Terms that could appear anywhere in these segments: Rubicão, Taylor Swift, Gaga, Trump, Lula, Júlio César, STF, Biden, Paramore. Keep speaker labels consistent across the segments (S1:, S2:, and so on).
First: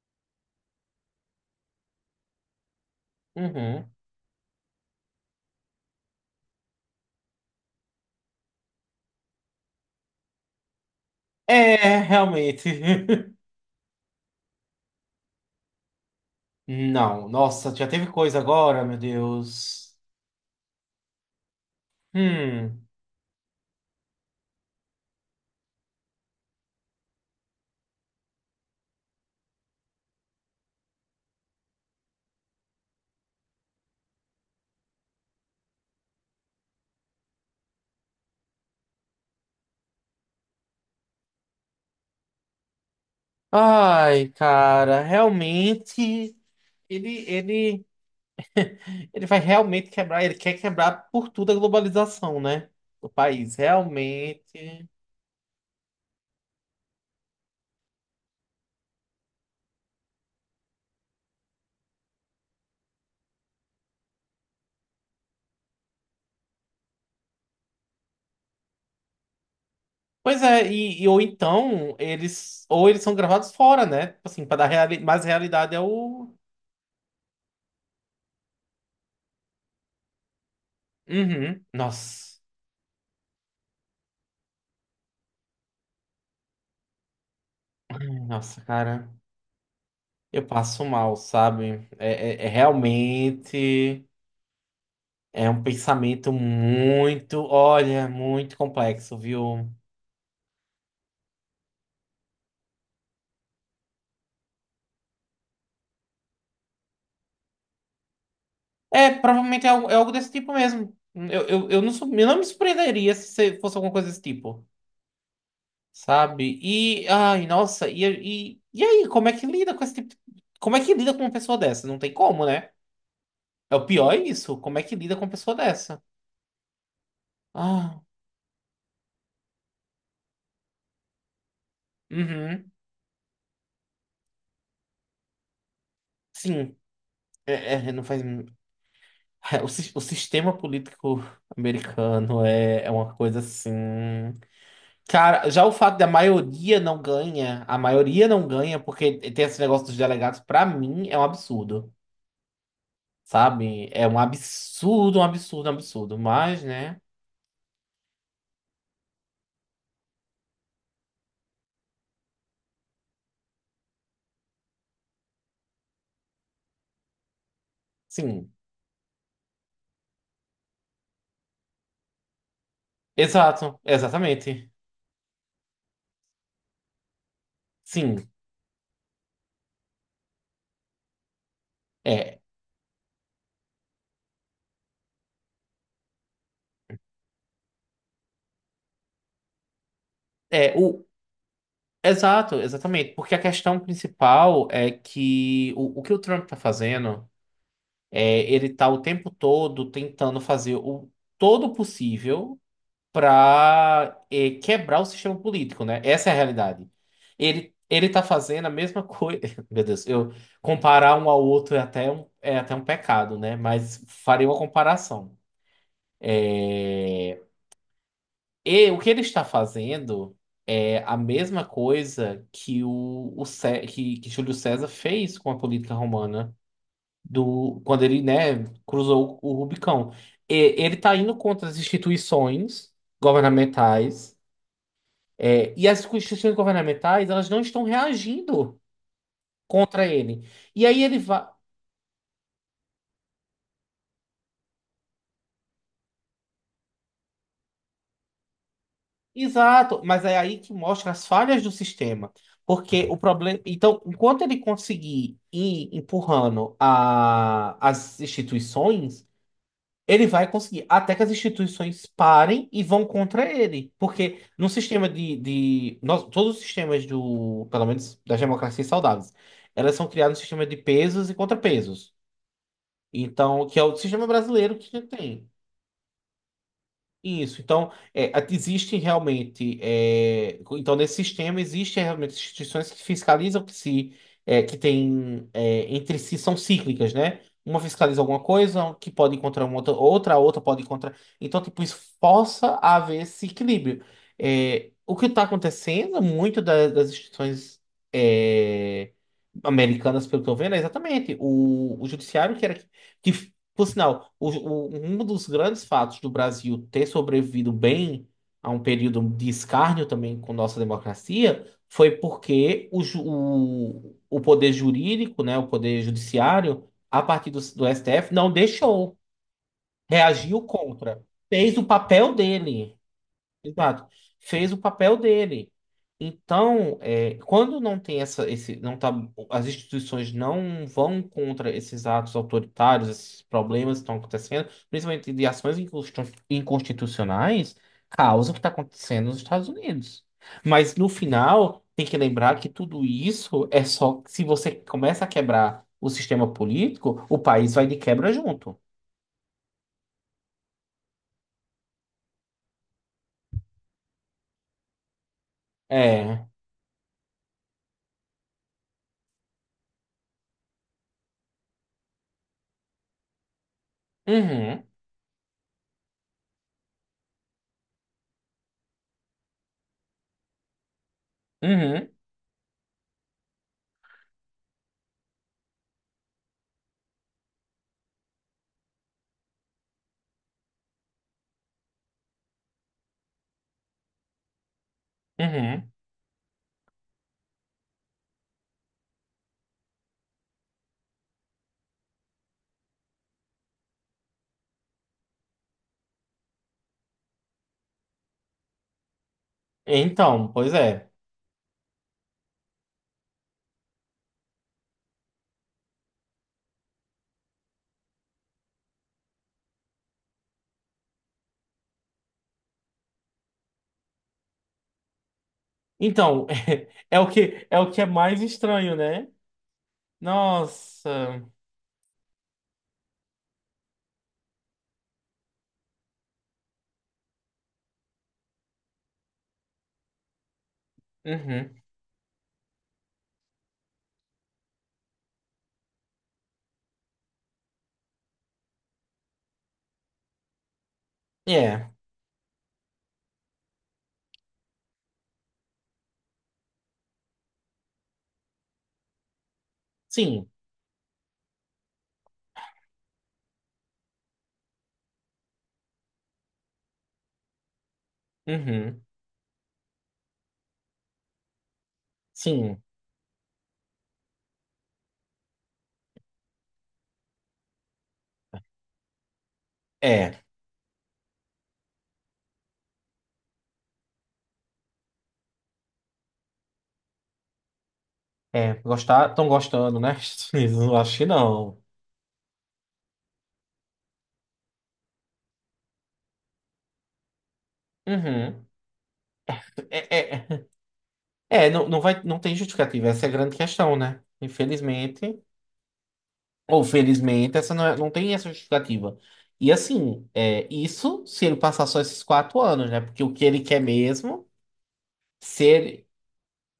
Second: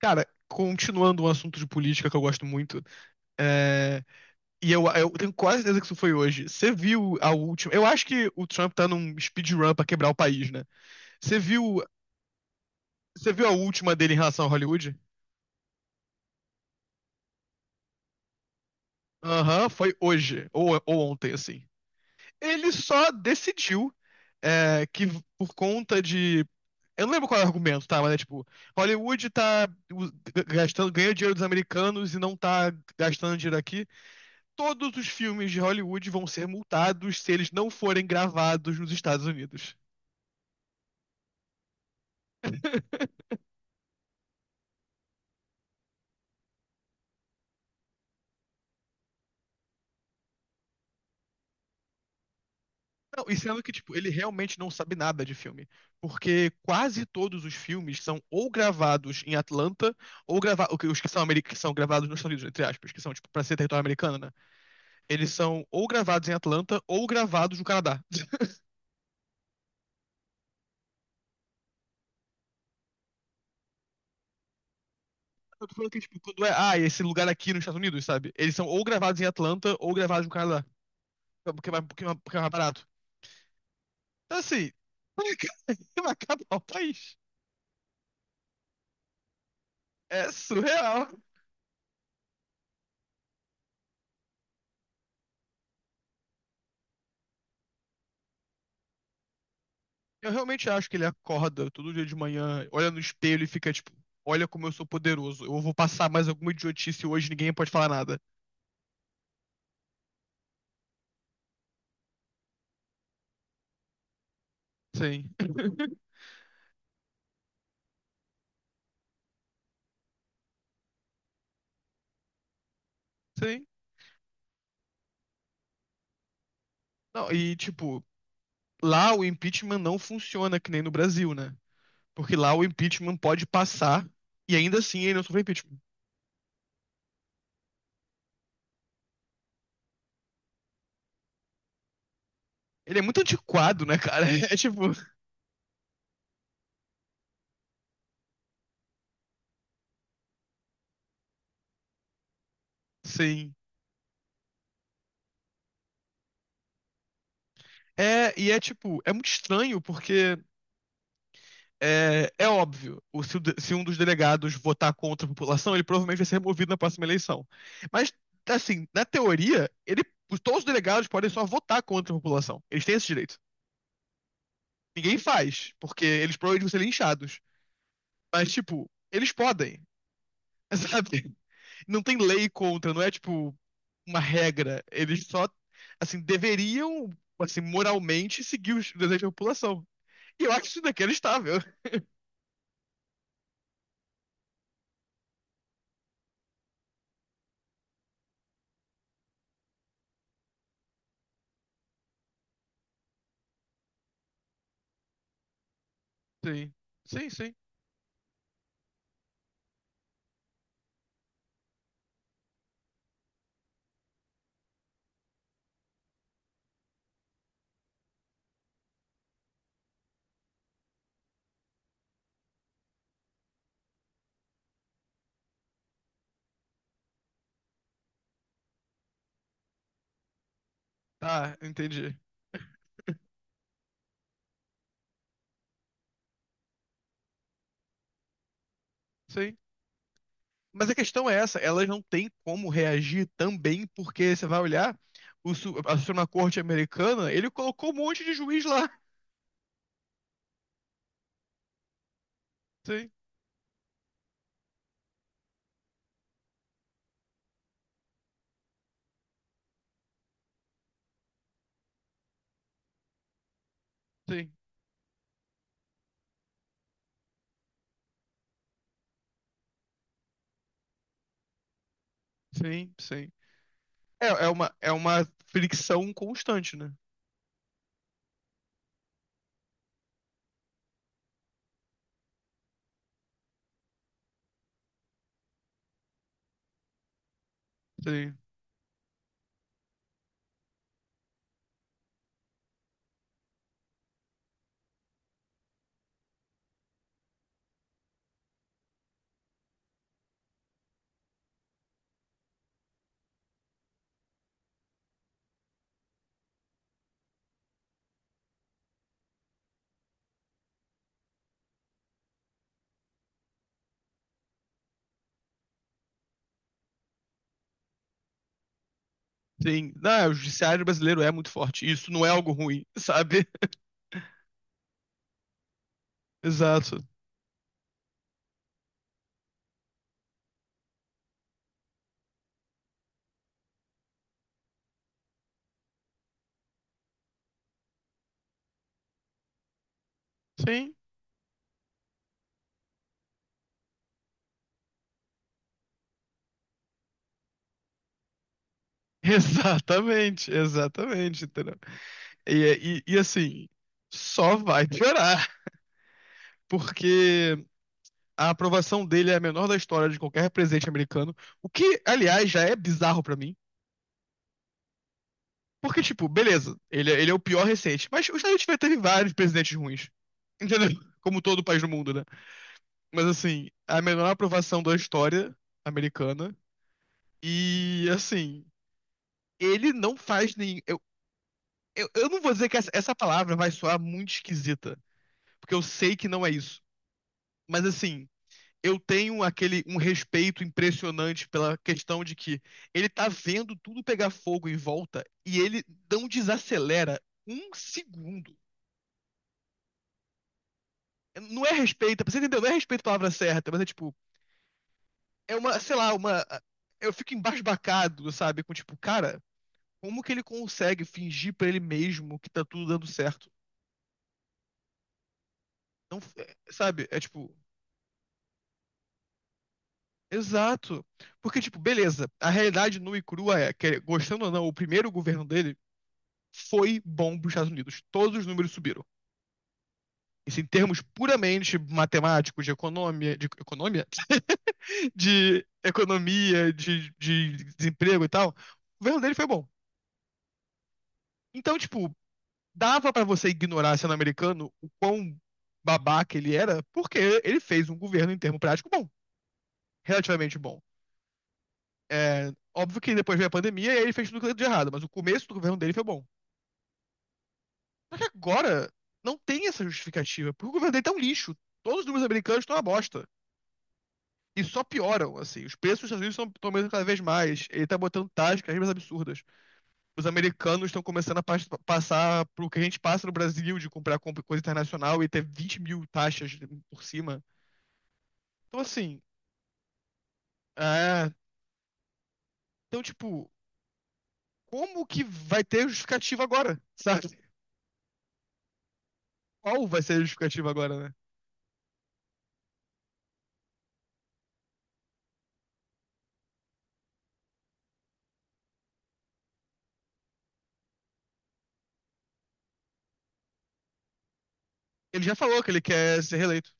S1: Cara, continuando um assunto de política que eu gosto muito,
S2: Uhum.
S1: é, e eu tenho quase certeza que isso foi hoje. Você viu a última. Eu acho que o Trump tá num speedrun pra quebrar o país, né? Você viu,
S2: É, realmente.
S1: você viu a última dele em relação a Hollywood?
S2: Não, nossa, já teve coisa agora, meu
S1: Aham, foi
S2: Deus.
S1: hoje, ou ontem, assim. Ele
S2: Hum.
S1: só decidiu que por conta de. Eu não lembro qual é o argumento, tá? Mas é tipo, Hollywood tá u- gastando, ganhando dinheiro dos americanos e não tá gastando dinheiro aqui. Todos os filmes de Hollywood vão ser multados se eles não forem gravados nos Estados Unidos.
S2: Ai, cara, realmente. Ele, ele, ele vai realmente quebrar, ele quer quebrar por tudo a globalização, né? Do
S1: Não, e
S2: país,
S1: sendo que, tipo, ele realmente não
S2: realmente.
S1: sabe nada de filme. Porque quase todos os filmes são ou gravados em Atlanta, ou gravados. Os que são, que são gravados nos Estados Unidos, entre aspas, que são, tipo, pra ser território americano, né? Eles são ou gravados em Atlanta, ou gravados no Canadá.
S2: Pois é, e ou então eles ou eles são gravados fora, né? Tipo assim, para dar reali mais
S1: Eu tô
S2: realidade é
S1: falando que, tipo,
S2: o.
S1: quando é. Ah, esse lugar aqui nos Estados Unidos, sabe? Eles são ou gravados em Atlanta, ou gravados no Canadá.
S2: Uhum.
S1: Porque é mais porque
S2: Nossa.
S1: é mais barato. Então, assim. Vai acabar o país.
S2: Ai, nossa, cara.
S1: É
S2: Eu passo
S1: surreal.
S2: mal, sabe? É realmente é um pensamento muito, olha, muito complexo, viu?
S1: Eu realmente acho que ele acorda todo dia de manhã, olha no espelho e fica tipo, olha como eu sou poderoso. Eu vou passar mais alguma idiotice hoje, ninguém pode falar nada.
S2: É, provavelmente é algo desse tipo mesmo. Eu não me surpreenderia se você fosse alguma coisa desse tipo,
S1: Sim.
S2: sabe? E, ai, nossa, aí, como é que lida com esse tipo de. Como é que lida com uma pessoa dessa? Não tem como, né?
S1: Sim.
S2: É o pior é isso. Como é que lida com uma pessoa dessa?
S1: Não, e
S2: Ah,
S1: tipo, lá o impeachment não funciona que nem no Brasil, né? Porque lá o
S2: uhum,
S1: impeachment pode passar e ainda assim ele não sofre impeachment.
S2: sim. É, não faz. É, o sistema político americano é, é
S1: Ele é
S2: uma
S1: muito
S2: coisa
S1: antiquado, né, cara?
S2: assim.
S1: É tipo,
S2: Cara, já o fato da maioria não ganha, a maioria não ganha porque tem esse negócio dos delegados, pra mim é um absurdo,
S1: sim.
S2: sabe? É um absurdo, um absurdo, um absurdo. Mas, né?
S1: E é tipo, é muito estranho porque é, é óbvio, o- se, o de- se um dos delegados votar contra a população, ele provavelmente vai ser removido na próxima eleição. Mas,
S2: Sim.
S1: assim, na teoria, todos os delegados podem só votar contra a população. Eles têm esse direito.
S2: Exato, exatamente.
S1: Ninguém faz, porque eles provavelmente vão ser linchados.
S2: Sim.
S1: Mas, tipo, eles podem, sabe? Não tem
S2: É,
S1: lei contra, não é, tipo, uma regra. Eles só, assim, deveriam, assim, moralmente seguir os desejos da população. E eu acho
S2: é
S1: isso
S2: o.
S1: inacreditável.
S2: Exato, exatamente. Porque a questão principal é que o que o Trump tá fazendo. É, ele tá o tempo todo tentando fazer o todo possível para quebrar o sistema político, né? Essa é a
S1: Sim,
S2: realidade.
S1: sim, sim.
S2: Ele tá fazendo a mesma coisa. Meu Deus, eu comparar um ao outro é até um, pecado, né? Mas farei uma comparação. É, E o que ele está fazendo é a mesma coisa que Júlio César fez com a política romana. Do quando ele, né, cruzou o Rubicão. Ele está indo
S1: Tá,
S2: contra as
S1: entendi.
S2: instituições governamentais, e as instituições governamentais, elas não estão reagindo
S1: Sim.
S2: contra ele. E
S1: Mas a
S2: aí ele
S1: questão é
S2: vai.
S1: essa, elas não têm como reagir também, porque você vai olhar, a Suprema Corte americana, ele colocou um monte de juiz lá.
S2: Exato, mas é aí que mostra as falhas do sistema. Porque
S1: Sim,
S2: o problema. Então, enquanto ele conseguir ir empurrando as instituições, ele vai conseguir, até que as instituições parem e vão contra ele. Porque
S1: sim,
S2: no sistema de nós, todos os sistemas do, pelo menos das democracias saudáveis, elas são criadas no sistema de pesos e contrapesos.
S1: sim, sim.
S2: Então, que é o sistema
S1: É,
S2: brasileiro
S1: é
S2: que a gente
S1: uma
S2: tem.
S1: fricção constante, né?
S2: Isso, então, existem realmente, então nesse sistema existem realmente instituições que fiscalizam que se, que tem, entre si são cíclicas, né? Uma fiscaliza
S1: Sim,
S2: alguma coisa, um que pode encontrar uma outra, outra, a outra pode encontrar, então, tipo, isso força a haver esse equilíbrio. É, o que está acontecendo, muito das instituições, é, americanas, pelo que eu tô vendo, é exatamente o judiciário que era, que por sinal, um dos grandes fatos do Brasil ter sobrevivido bem a um período de escárnio também com nossa democracia foi porque o poder jurídico, né, o poder judiciário, a partir do STF, não deixou,
S1: sim. Não, o
S2: reagiu
S1: judiciário brasileiro
S2: contra,
S1: é muito
S2: fez o
S1: forte. Isso não é
S2: papel
S1: algo ruim,
S2: dele.
S1: sabe?
S2: Exato. Fez o papel dele. Então,
S1: Exato.
S2: quando não tem essa, esse, não tá, as instituições não vão contra esses atos autoritários, esses problemas que estão acontecendo, principalmente de ações inconstitucionais, causa o que está acontecendo nos Estados Unidos.
S1: Sim.
S2: Mas no final, tem que lembrar que tudo isso é só se você começa a quebrar o sistema político, o país vai de quebra junto.
S1: Exatamente, exatamente, entendeu? E assim, só vai piorar,
S2: É.
S1: porque a aprovação dele é a menor da história de qualquer presidente americano. O que, aliás, já é bizarro pra mim.
S2: Uhum,
S1: Porque, tipo, beleza, ele é o pior recente. Mas os Estados Unidos já teve vários presidentes ruins. Entendeu? Como todo país do
S2: uhum,
S1: mundo, né? Mas, assim, a menor aprovação da história americana. E, assim, ele não faz nem. Eu não vou dizer que essa palavra vai soar muito esquisita. Porque eu
S2: uhum.
S1: sei que não é isso. Mas, assim, eu tenho aquele um respeito impressionante pela questão de que ele tá vendo tudo pegar fogo em volta e ele não desacelera um segundo.
S2: Então, pois é.
S1: Não é respeito, você entendeu? Não é respeito a palavra certa, mas é tipo, é uma, sei lá, uma. Eu fico embasbacado, sabe? Com tipo, cara, como que ele consegue fingir pra ele mesmo que tá tudo dando certo? Não,
S2: Então,
S1: é, sabe? É tipo,
S2: o que é mais estranho, né?
S1: exato.
S2: Nossa.
S1: Porque, tipo, beleza, a realidade nua e crua é que, gostando ou não, o primeiro governo deles foi bom para os Estados Unidos. Todos os números subiram. Isso em termos puramente
S2: Uhum.
S1: matemáticos, de economia, de, de desemprego e tal, o governo dele foi bom. Então,
S2: É.
S1: tipo, dava para você ignorar sendo americano o quão babaca ele era, porque ele fez um governo em termo prático bom,
S2: Sim.
S1: relativamente bom. É, óbvio que depois veio a pandemia e aí ele fez tudo de errado, mas o começo do governo dele foi bom. E agora
S2: Uhum.
S1: não tem essa justificativa, porque o governo dele tá um lixo. Todos os números americanos estão uma
S2: Sim.
S1: bosta. E só pioram, assim. Os preços dos Estados Unidos estão aumentando cada vez mais. Ele tá botando taxas cada vez mais absurdas. Os
S2: É.
S1: americanos estão começando a passar pro que a gente passa no Brasil, de comprar coisa internacional e ter 20 mil taxas por cima.
S2: É.
S1: Então, assim,
S2: Gostar, estão gostando, né? Eu acho que
S1: é...
S2: não.
S1: Então, tipo, como que vai ter justificativa agora, sabe?
S2: Uhum.
S1: Qual vai ser a
S2: É, é,
S1: justificativa agora, né?
S2: é, não, não vai, não tem justificativa. Essa é a grande questão, né? Infelizmente, ou felizmente, essa não, não tem essa justificativa. E assim, isso se ele passar só esses quatro anos, né? Porque o que ele quer mesmo,
S1: Ele já falou que ele
S2: ser.
S1: quer ser reeleito.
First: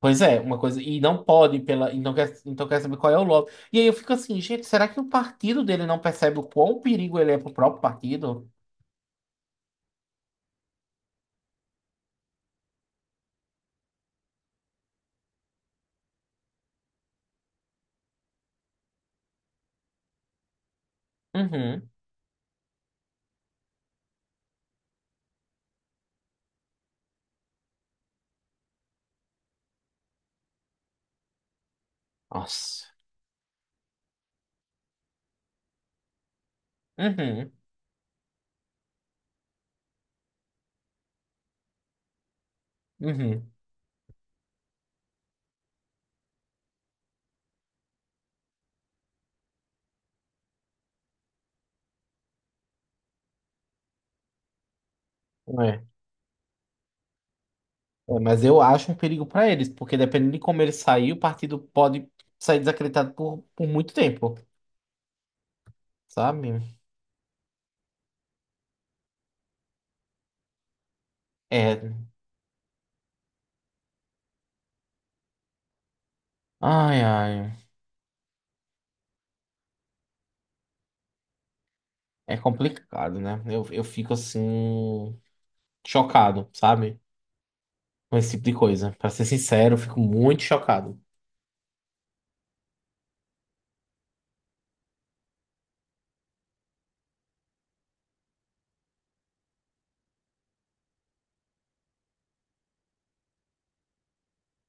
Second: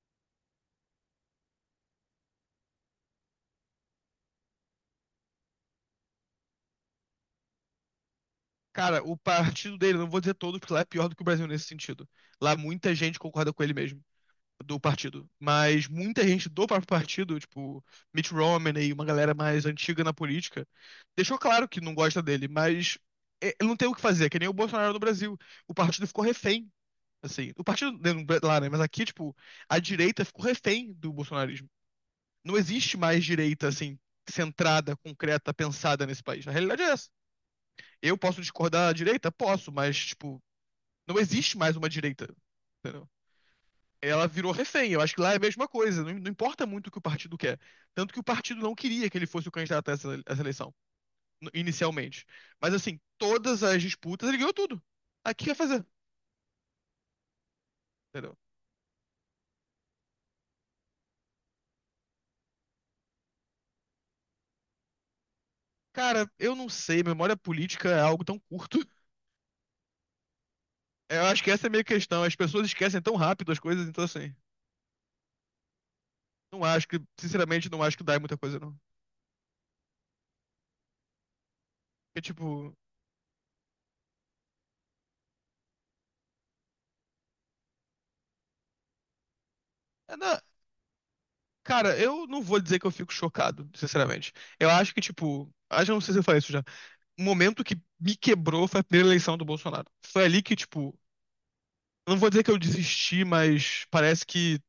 S2: Pois é, uma coisa. E não pode, pela, e não quer, então quer saber qual é o lobby. E aí eu fico assim, gente, será que o partido dele não percebe o quão perigo ele é pro próprio partido?
S1: Cara, o partido dele, não vou dizer todos, porque lá é pior do que o Brasil nesse sentido. Lá muita gente concorda com ele mesmo. Do partido, mas muita gente do próprio partido, tipo Mitt Romney, uma galera mais antiga na política, deixou claro que
S2: Uhum.
S1: não gosta dele, mas é, ele não tem o que fazer, que nem o Bolsonaro no Brasil. O partido ficou refém, assim. O partido né, lá, né? Mas aqui, tipo, a direita ficou refém do bolsonarismo. Não
S2: Nossa.
S1: existe mais direita, assim, centrada, concreta, pensada nesse país. A realidade é essa.
S2: Uhum.
S1: Eu posso discordar da direita? Posso, mas, tipo, não existe mais uma direita. Entendeu?
S2: Uhum.
S1: Ela virou refém. Eu acho que lá é a mesma coisa. Não, não importa muito o que o partido quer. Tanto que o partido não queria que ele fosse o candidato a a essa eleição, inicialmente. Mas assim, todas as disputas, ele ganhou tudo. Aqui ia
S2: É.
S1: fazer,
S2: É,
S1: entendeu?
S2: mas eu acho um perigo pra eles, porque dependendo de como ele sair, o partido pode sair desacreditado por muito tempo,
S1: Cara, eu
S2: sabe?
S1: não sei. Memória política é algo tão curto. Eu acho que essa é a minha
S2: É.
S1: questão. As pessoas esquecem tão rápido as coisas, então assim. Não acho que,
S2: Ai, ai.
S1: sinceramente, não acho que dá em muita coisa, não. É
S2: É
S1: tipo.
S2: complicado, né? Eu fico assim, chocado, sabe? Com esse tipo de coisa. Pra ser sincero, eu fico
S1: é na-
S2: muito chocado.
S1: Cara, eu não vou dizer que eu fico chocado, sinceramente. Eu acho que, tipo. Acho que não sei se eu falei isso já. O momento que me quebrou foi a primeira eleição do Bolsonaro. Foi ali que, tipo, eu não vou dizer que eu desisti, mas parece que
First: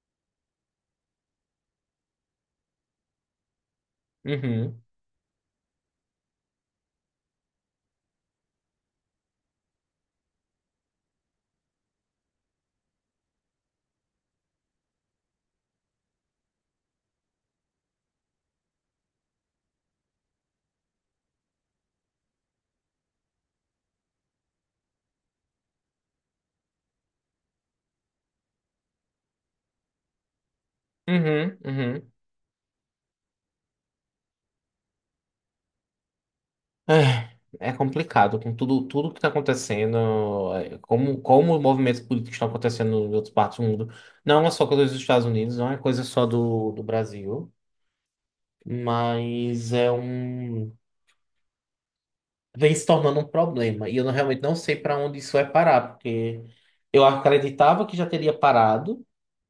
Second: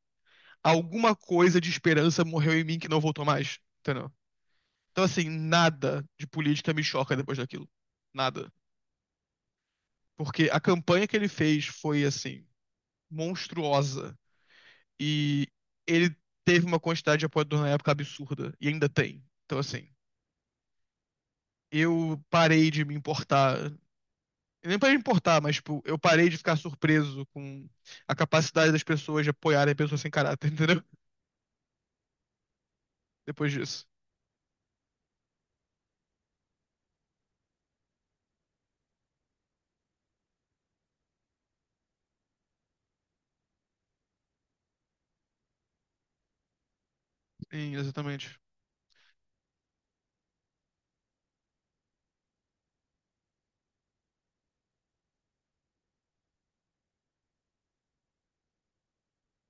S1: alguma coisa de esperança morreu em mim que não voltou mais, entendeu?
S2: Uhum.
S1: Então, assim, nada de política me choca depois daquilo. Nada. Porque a campanha que ele fez foi, assim, monstruosa. E ele teve uma quantidade de apoiadores na época absurda. E ainda tem. Então, assim, eu parei de me importar. Nem pra importar, mas, tipo, eu parei de ficar surpreso com a capacidade das pessoas de apoiarem pessoas sem caráter, entendeu?
S2: Uhum, uhum.
S1: Depois disso.
S2: Ah, é complicado com tudo, tudo que está acontecendo, como os movimentos políticos estão acontecendo em outras partes do mundo. Não é só coisa dos Estados Unidos, não é coisa só do Brasil,
S1: Sim, exatamente.
S2: mas é um. Vem se tornando um problema. E eu realmente não sei para onde isso vai parar, porque eu acreditava que já teria parado,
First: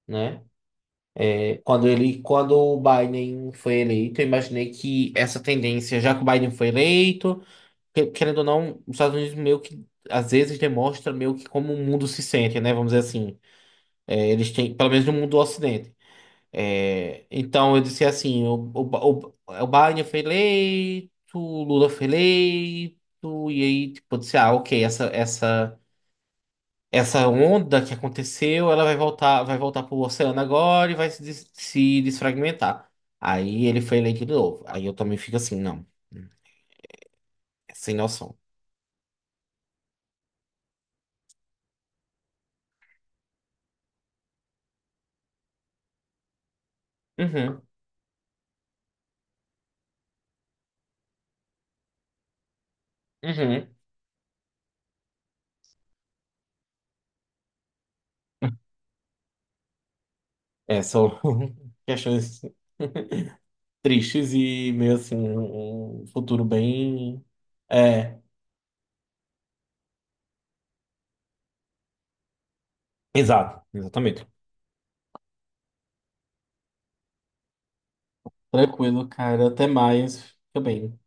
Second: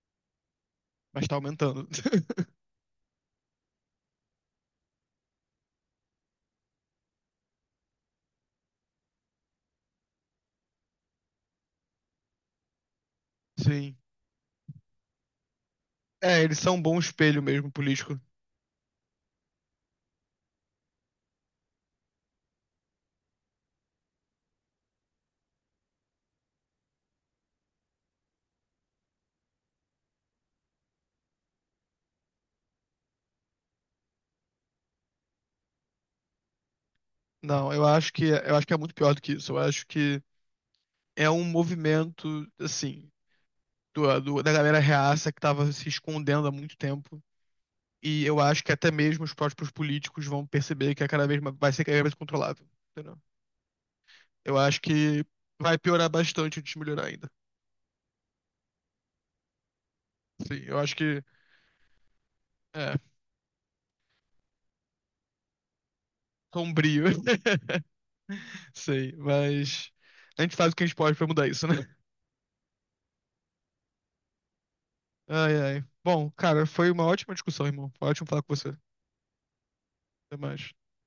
S2: né?
S1: Mas tá aumentando.
S2: Quando o Biden foi eleito, eu imaginei que essa tendência, já que o Biden foi eleito. Querendo ou não, os Estados Unidos meio que às vezes demonstra meio que como o mundo se sente, né? Vamos dizer assim.
S1: Sim.
S2: É, eles têm, pelo menos no mundo do Ocidente.
S1: É, eles são um bom
S2: É,
S1: espelho mesmo
S2: então eu disse
S1: político.
S2: assim: o Biden foi eleito, o Lula foi eleito, e aí, tipo, eu disse, ah, ok, essa, onda que aconteceu, ela vai voltar pro oceano agora e vai se desfragmentar. Aí ele foi eleito de novo. Aí eu também fico assim, não, hum,
S1: Não,
S2: é sem noção.
S1: eu acho que é muito pior do que isso. Eu acho que é um movimento, assim, da galera reaça que tava se escondendo há muito tempo.
S2: Uhum,
S1: E eu acho que até mesmo os próprios políticos vão perceber que é cada vez mais, vai ser cada vez mais controlável. Entendeu?
S2: uhum.
S1: Eu acho que vai piorar bastante antes de melhorar ainda. Sim, eu
S2: É,
S1: acho
S2: são
S1: que
S2: questões
S1: é
S2: tristes e meio assim, um futuro
S1: sombrio.
S2: bem. É,
S1: Sei, mas a gente faz o que a gente pode pra mudar isso, né?
S2: exato, exatamente.
S1: Ai, ai. Bom, cara, foi uma ótima discussão, irmão. Foi ótimo falar com você.
S2: Tranquilo, cara. Até mais.
S1: Até
S2: Fica
S1: mais.
S2: bem.